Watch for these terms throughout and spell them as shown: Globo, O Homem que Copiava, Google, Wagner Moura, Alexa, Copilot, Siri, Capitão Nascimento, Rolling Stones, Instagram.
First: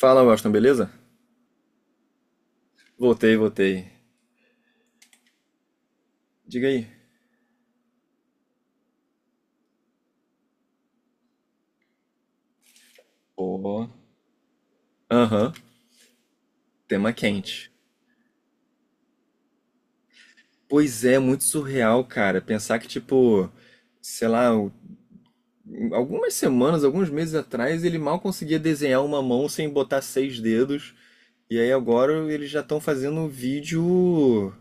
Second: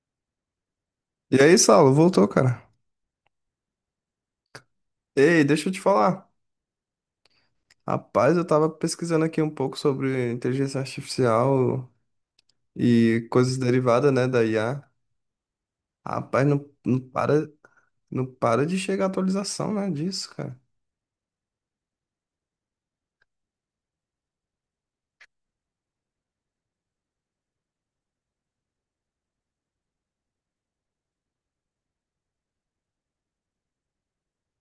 Fala, Washington, beleza? E aí, Saulo, voltou, cara. Voltei, voltei. Ei, deixa eu te falar. Diga aí. Rapaz, eu tava pesquisando aqui um pouco sobre inteligência artificial e coisas Pô, derivadas, né, da IA. aham, Rapaz, tema quente. não para de chegar atualização, né, disso, cara. Pois é, muito surreal, cara. Pensar que, tipo, sei lá, algumas semanas, alguns meses atrás, ele mal conseguia desenhar uma mão sem botar seis dedos. E aí agora eles já estão fazendo um vídeo.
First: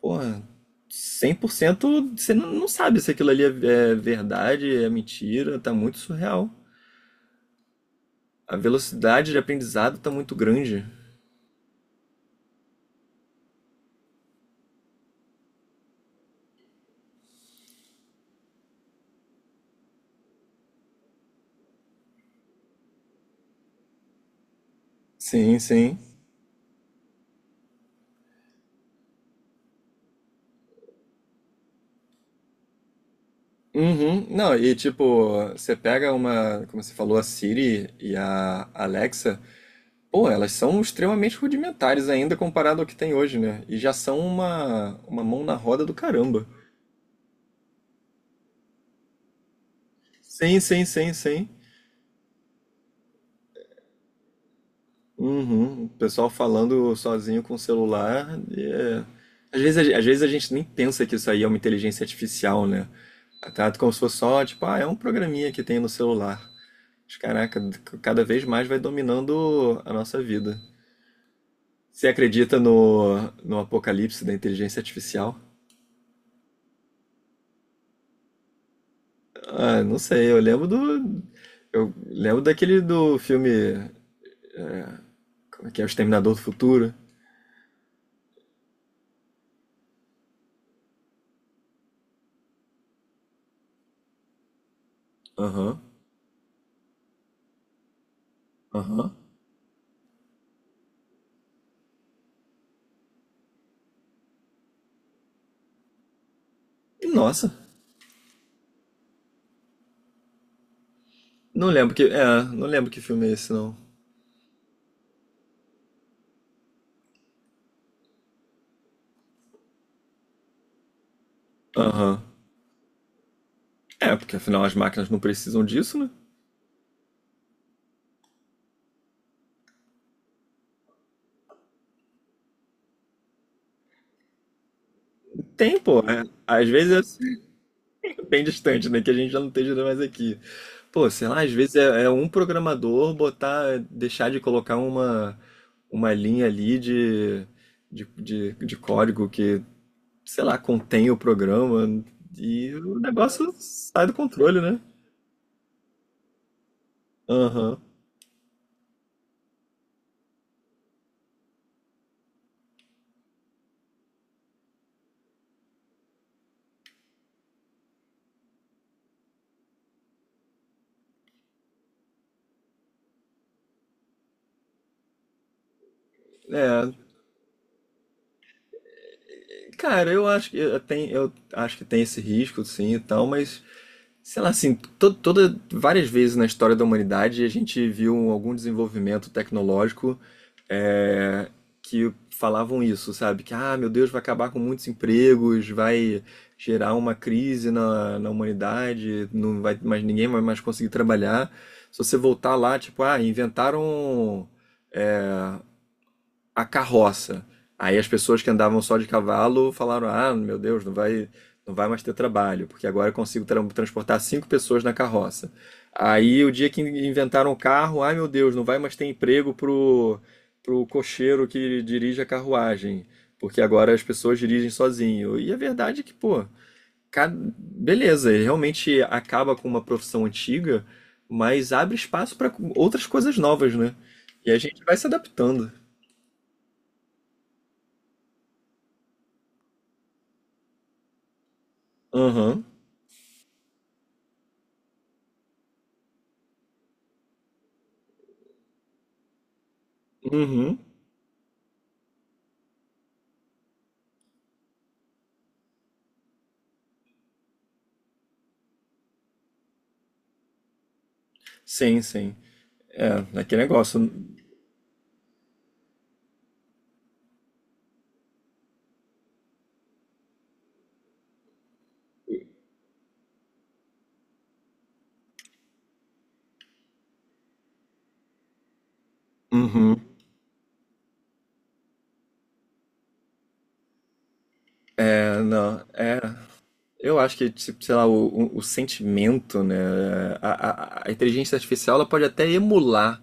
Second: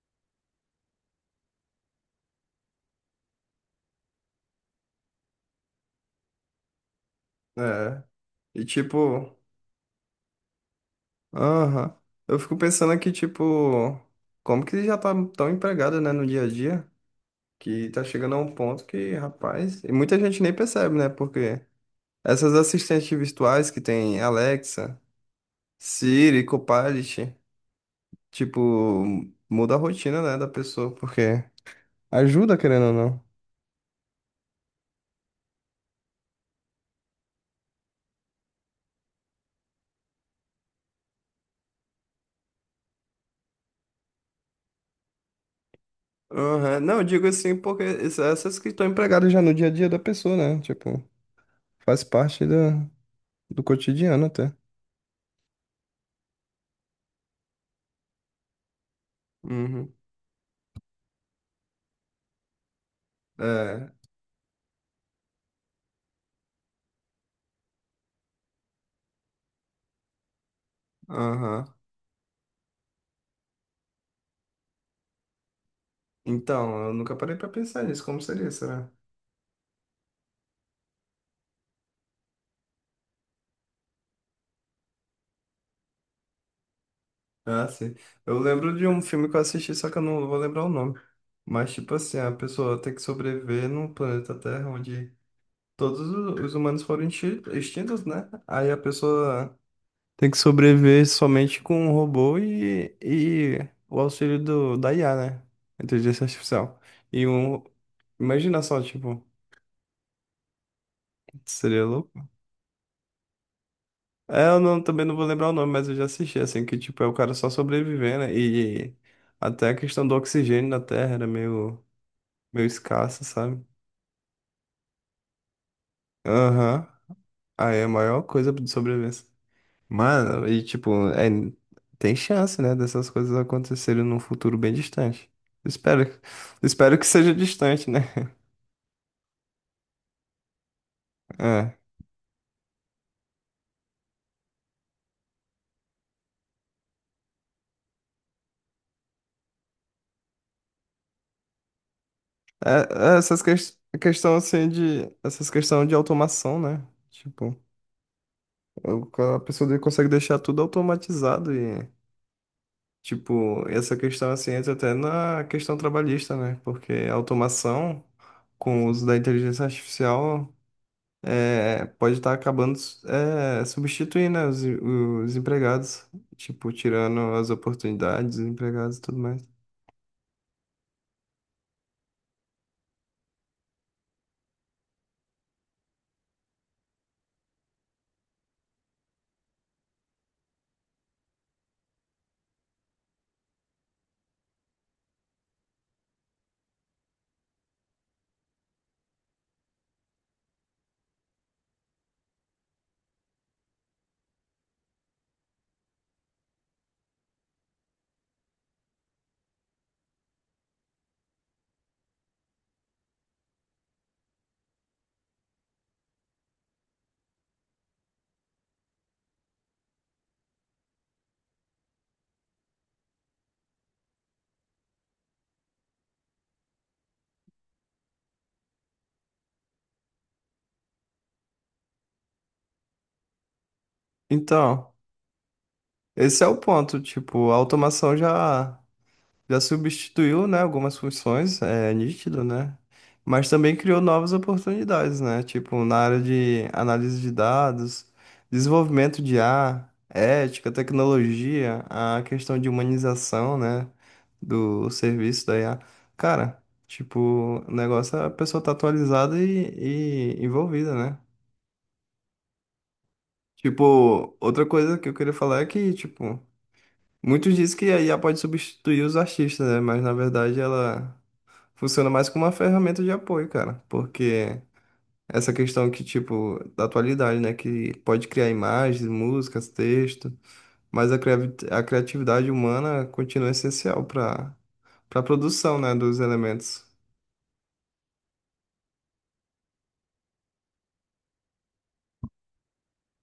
Porra, 100% você não sabe se aquilo ali é verdade, é mentira. Tá muito surreal. É. A E velocidade tipo, de aprendizado tá muito grande. aham. Eu fico pensando aqui, tipo, como que já tá tão empregada, né, no dia a dia, que tá chegando a um ponto que, rapaz, e muita gente nem percebe, né, porque essas assistentes virtuais que tem Alexa, Sim, sim. Siri, Copilot, tipo, muda a rotina, né, da pessoa, porque ajuda, querendo ou não. Uhum. Não, e tipo, você pega uma, como você falou, a Siri e a Alexa, pô, elas são extremamente rudimentares ainda comparado ao que tem hoje, né? E já são uma mão na roda do caramba. Aham. Não, eu digo assim, porque essas que estão empregadas já no dia a dia da pessoa, Sim, né? sim, Tipo, sim, sim. faz parte do cotidiano até. Uhum. O pessoal falando sozinho com o celular. Às vezes, Uhum. Às vezes a gente nem pensa que isso aí é uma inteligência artificial, né? Trata como É, se fosse só, tipo, ah, é um programinha que tem no celular. Mas, caraca, cada vez mais vai dominando a nossa vida. aham. Você acredita no apocalipse da inteligência artificial? Então, eu nunca parei pra pensar nisso, como seria, será? Ah, não sei, eu lembro do. Eu lembro daquele do filme. Como é que é? O Exterminador do Futuro. Ah, sim. Eu lembro de um filme que eu assisti, só que eu não vou lembrar o nome. Mas, tipo assim, a pessoa tem que sobreviver num planeta Terra onde Aham, todos os humanos foram extintos, né? Aí a aham. pessoa tem que sobreviver somente com um robô e o auxílio do, da IA, né? Inteligência artificial. E Nossa, um. Imagina só, tipo, não seria lembro que. louco. É, não lembro que filme é esse, não. É, eu não, também não vou lembrar o nome, mas eu já assisti, assim, que, tipo, é o cara só sobrevivendo, né? E até a questão do oxigênio na Terra era meio, Aham. meio escassa, sabe? É, porque afinal as máquinas não precisam disso, né? Aham. Aí é a maior coisa de sobrevivência. Mano, e tipo, é, tem chance, né, dessas coisas acontecerem num futuro bem distante. Tem, pô. Espero, É. Às espero que vezes. É. seja distante, né? Bem distante, né? Que a gente já não esteja mais aqui. Pô, sei lá, às É. vezes é, é um programador botar, deixar de colocar uma linha ali de, de código que, sei lá, contém o programa e o É- é essas negócio questões sai do questão controle, assim né? de essas questão de automação, né? Tipo, Aham. A pessoa consegue deixar tudo automatizado e tipo, essa questão assim entra até na questão trabalhista, né? Porque a automação com o uso da inteligência artificial é, pode estar acabando, é, substituindo, né, os empregados, tipo, É, tirando as oportunidades dos empregados e tudo mais. cara, eu acho que eu tem, eu acho que tem esse risco, sim, e tal, mas sei lá, assim, to toda, várias vezes na história da humanidade a gente viu um, algum desenvolvimento tecnológico é, que falavam isso, sabe? Que, ah, meu Deus, vai acabar com muitos empregos, vai gerar uma crise na humanidade, não vai, mas ninguém vai mais conseguir trabalhar. Se você voltar lá, tipo, ah, inventaram a carroça. Aí as pessoas que andavam só de cavalo falaram: ah, meu Deus, não vai mais ter trabalho, porque agora eu consigo transportar cinco pessoas na carroça. Aí o dia que inventaram o carro, ai meu Deus, não vai mais ter emprego pro cocheiro que dirige a carruagem, porque agora as pessoas dirigem sozinho. E a verdade é que, pô, beleza, ele realmente acaba com uma profissão antiga, mas abre espaço para outras coisas novas, né? E a gente Então, vai se adaptando. esse é o ponto, tipo, a automação já. Já substituiu, né, algumas funções, é nítido, Aham. né? Mas também criou novas oportunidades, né? Tipo, na área de análise de dados, desenvolvimento de IA, ética, Uhum. tecnologia, a questão de humanização, né, do serviço da IA. Cara, tipo, o negócio é a pessoa tá atualizada e envolvida, né? Sim, sim. É, aquele negócio. Tipo, outra coisa que eu queria falar é que, tipo, muitos dizem que a IA pode substituir os artistas, né? Mas na verdade ela funciona mais como uma ferramenta de apoio, cara, porque essa questão que, tipo, da atualidade, né, que pode criar imagens, músicas, Uhum. texto, mas a a criatividade humana continua essencial para a É, produção, não, né, dos é. elementos. Eu acho que, tipo, sei lá, o, o sentimento, né? A, a inteligência artificial ela pode até emular,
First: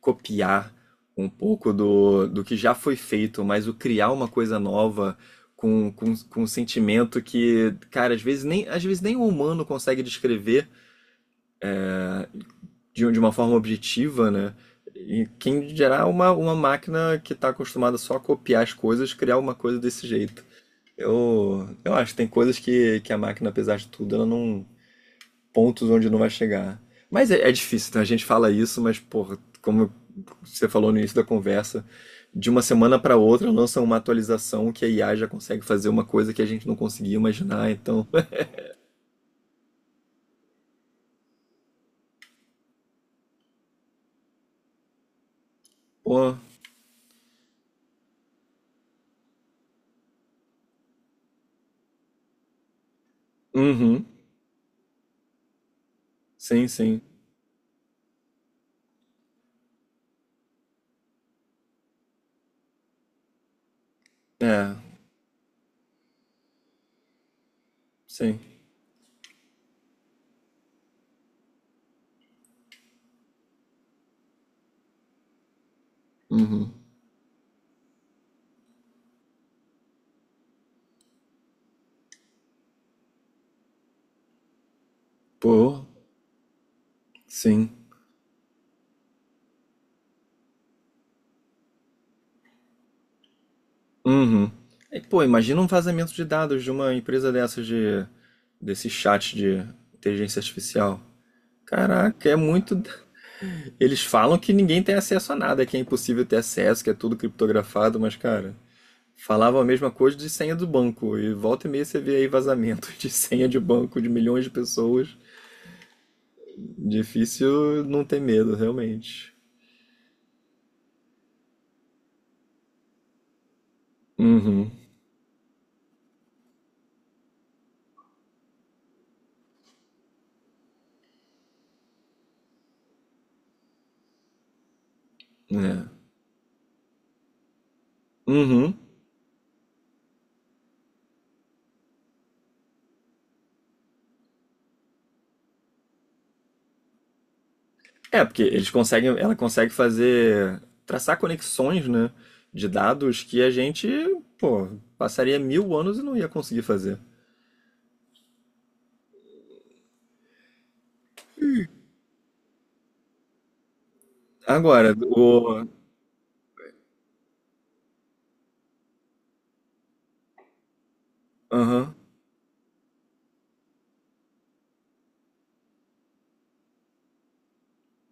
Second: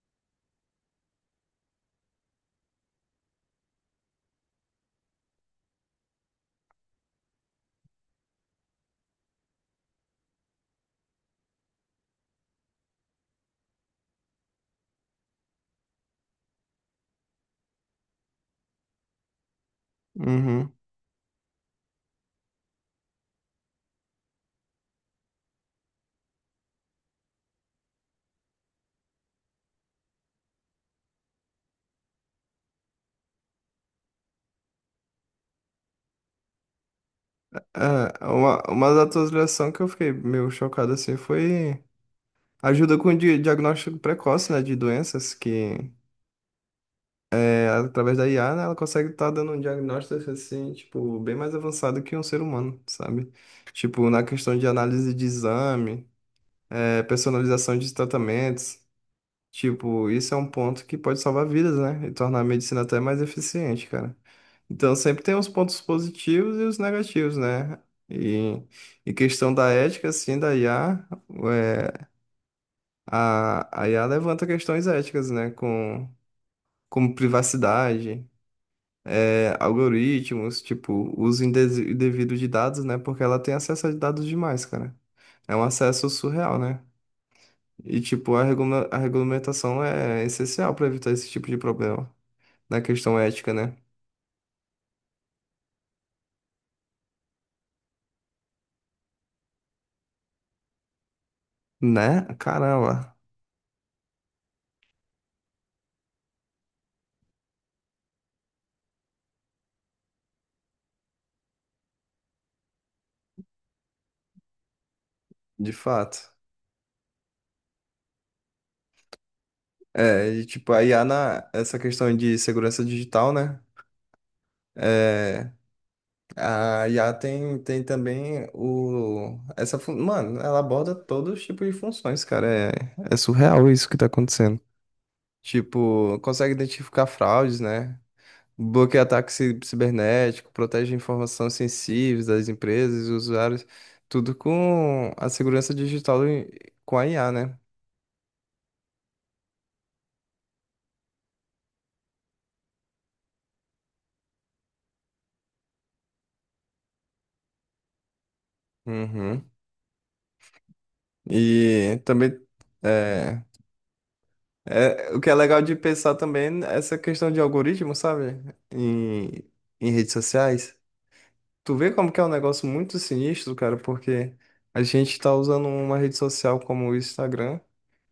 copiar um pouco do, do que já foi feito, mas o criar uma coisa nova com um sentimento que, cara, às vezes nem o humano consegue descrever, de uma forma objetiva, né? E quem gerar uma máquina que está acostumada só a copiar as coisas, criar uma coisa desse jeito. Uhum. Eu acho que tem coisas que a máquina, apesar de tudo, ela não. Pontos onde não vai chegar. Mas é, é difícil, né? A gente fala isso, mas, porra, como você falou no início da conversa, de uma semana para outra lança uma atualização que a IA já consegue fazer uma coisa que a gente não conseguia imaginar, então. É, uma das atualizações que eu fiquei meio chocado, assim, foi ajuda com o diagnóstico precoce, né, de doenças que... Pô, É, através da IA, né, ela consegue estar dando um diagnóstico assim, tipo, bem mais avançado que um ser humano, sabe? uhum, Tipo, na questão de análise de exame, sim, sim. é, personalização de tratamentos, tipo, isso é um ponto que pode salvar vidas, né? E tornar a medicina até mais eficiente, cara. É, Então, sempre tem os pontos positivos e os negativos, né? sim, E, e questão da ética, assim, da IA, é, a IA levanta questões éticas, né? Com, uhum. como privacidade, é, algoritmos, tipo, uso indevido de dados, né? Porque ela tem acesso a dados demais, cara. É um Pô, acesso surreal, né? sim. E, tipo, a a regulamentação é essencial para evitar esse tipo de problema na questão ética, né? Uhum. E, pô, imagina um vazamento de dados de uma empresa dessas de desse chat de inteligência artificial. Né? Caraca, é muito. Caramba, Eles falam que ninguém tem acesso a nada, que é impossível ter acesso, que é tudo criptografado, mas, cara, falavam a mesma coisa de senha do banco. E volta e meia você vê aí vazamento de senha de banco de milhões de pessoas. de fato. Difícil não ter medo, realmente. É, e, tipo, a IA na essa questão de segurança digital, né? Uhum. É, a IA tem, tem também o essa mano, ela aborda todos os tipos de funções, cara. É, é surreal isso que tá acontecendo. É. Tipo, consegue identificar fraudes, né? Uhum. Bloqueia ataque cibernético, protege informações sensíveis das empresas e usuários, tudo com a segurança digital com a IA, né? É, porque eles conseguem, ela consegue fazer, traçar conexões, né, de dados que a gente, pô, passaria 1.000 anos e não ia conseguir fazer. Uhum. E também é, Agora, é, o que é legal o. de pensar também é essa questão de algoritmo, sabe? Em, em redes sociais. Tu vê Aham. como que é um negócio muito sinistro, cara, porque a gente tá usando uma rede social como o Instagram.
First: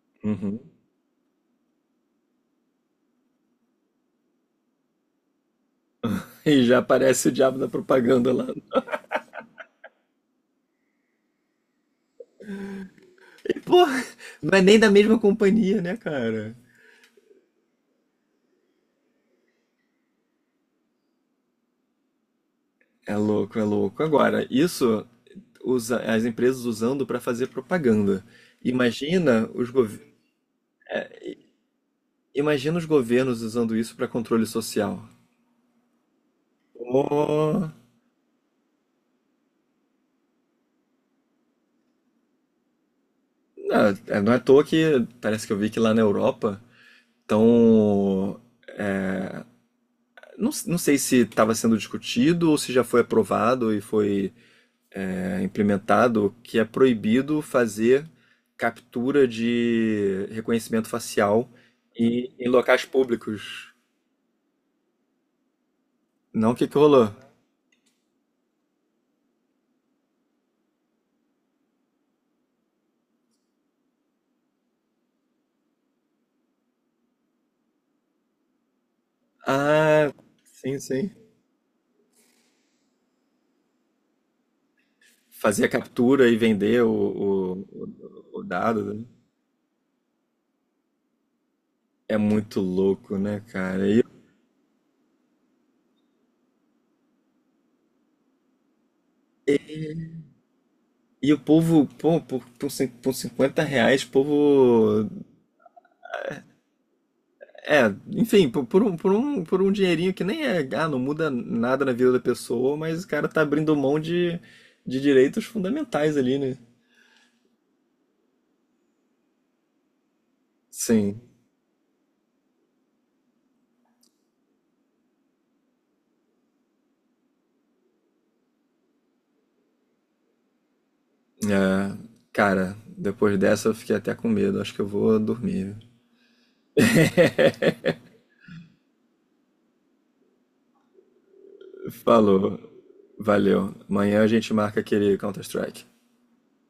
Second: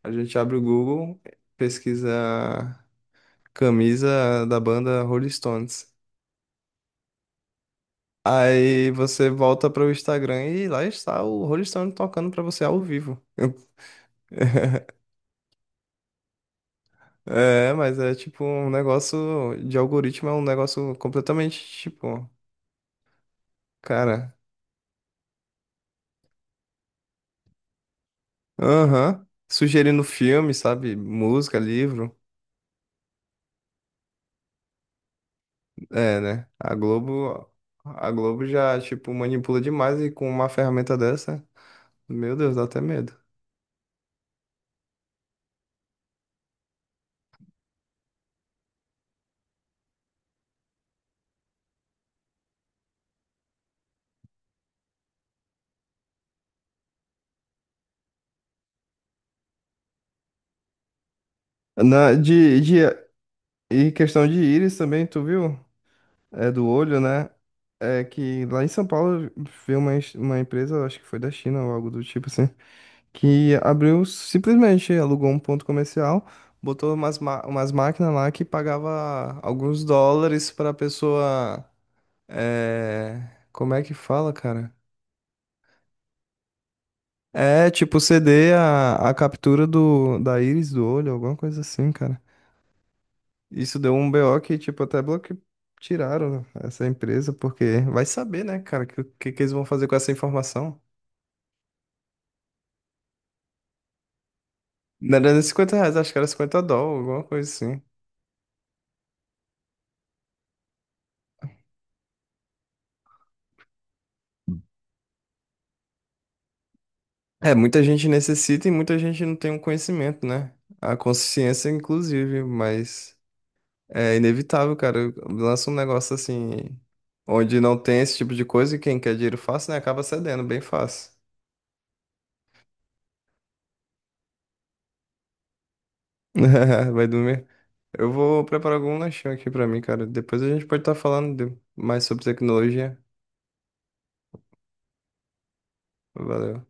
A gente abre Uhum. o Google, pesquisa camisa da banda Rolling Stones. E já aparece o diabo da propaganda lá. Aí você volta para o Instagram e lá está o Rolling Stone tocando para você ao vivo. E, pô, não é nem da mesma companhia, né, cara? É, mas é tipo um negócio de algoritmo, é um negócio completamente tipo, É louco, é louco. cara, Agora, isso usa, as empresas usando para fazer propaganda. aham, Imagina os, gov- sugerindo filme, sabe? Música, livro. Imagina os governos usando isso para controle social. É, né? Oh. A Globo já tipo manipula demais e com uma ferramenta dessa, meu Deus, dá até medo. Não, é, não é à toa que parece que eu vi que lá na Europa estão. Não, não sei se estava sendo discutido ou se já foi aprovado e foi é, implementado que é proibido fazer captura de reconhecimento facial Na, e, em de, de locais públicos. E questão de íris também, tu viu? Não, É o que do que olho, rolou? né? É que lá em São Paulo veio uma, uma empresa, acho que foi da China ou algo do tipo assim, que abriu simplesmente, alugou um ponto comercial, botou umas, umas máquinas lá que pagava alguns Ah, dólares pra sim, sim. pessoa. É... Como é que fala, cara? Fazer a captura e vender o, É tipo o ceder dado né? a captura do, da íris do olho, alguma coisa assim, É cara. muito louco, né, Isso cara? deu um BO que, tipo, até bloque... tiraram essa empresa, porque vai saber, né, cara, o que, que eles vão fazer com essa informação. E o povo, pô, por 50 reais, o povo. Não era nem 50 reais, acho que era 50 dólares, alguma coisa assim. É, enfim, por um dinheirinho que nem é. Ah, não muda nada na vida da pessoa, mas o cara tá abrindo mão de direitos fundamentais ali, né? É, muita gente necessita e muita gente não tem um conhecimento, né? A Sim. consciência, inclusive, mas é inevitável, cara. Lança um negócio assim, onde não tem esse tipo de coisa e quem quer dinheiro fácil, né, acaba cedendo bem fácil. É, cara, depois dessa eu fiquei até com medo. Acho que eu vou dormir. Vai dormir. Eu vou preparar algum lanchão aqui pra mim, cara. Depois a gente pode estar falando mais sobre Falou. tecnologia. Valeu. Amanhã a gente marca aquele Counter-Strike. Valeu.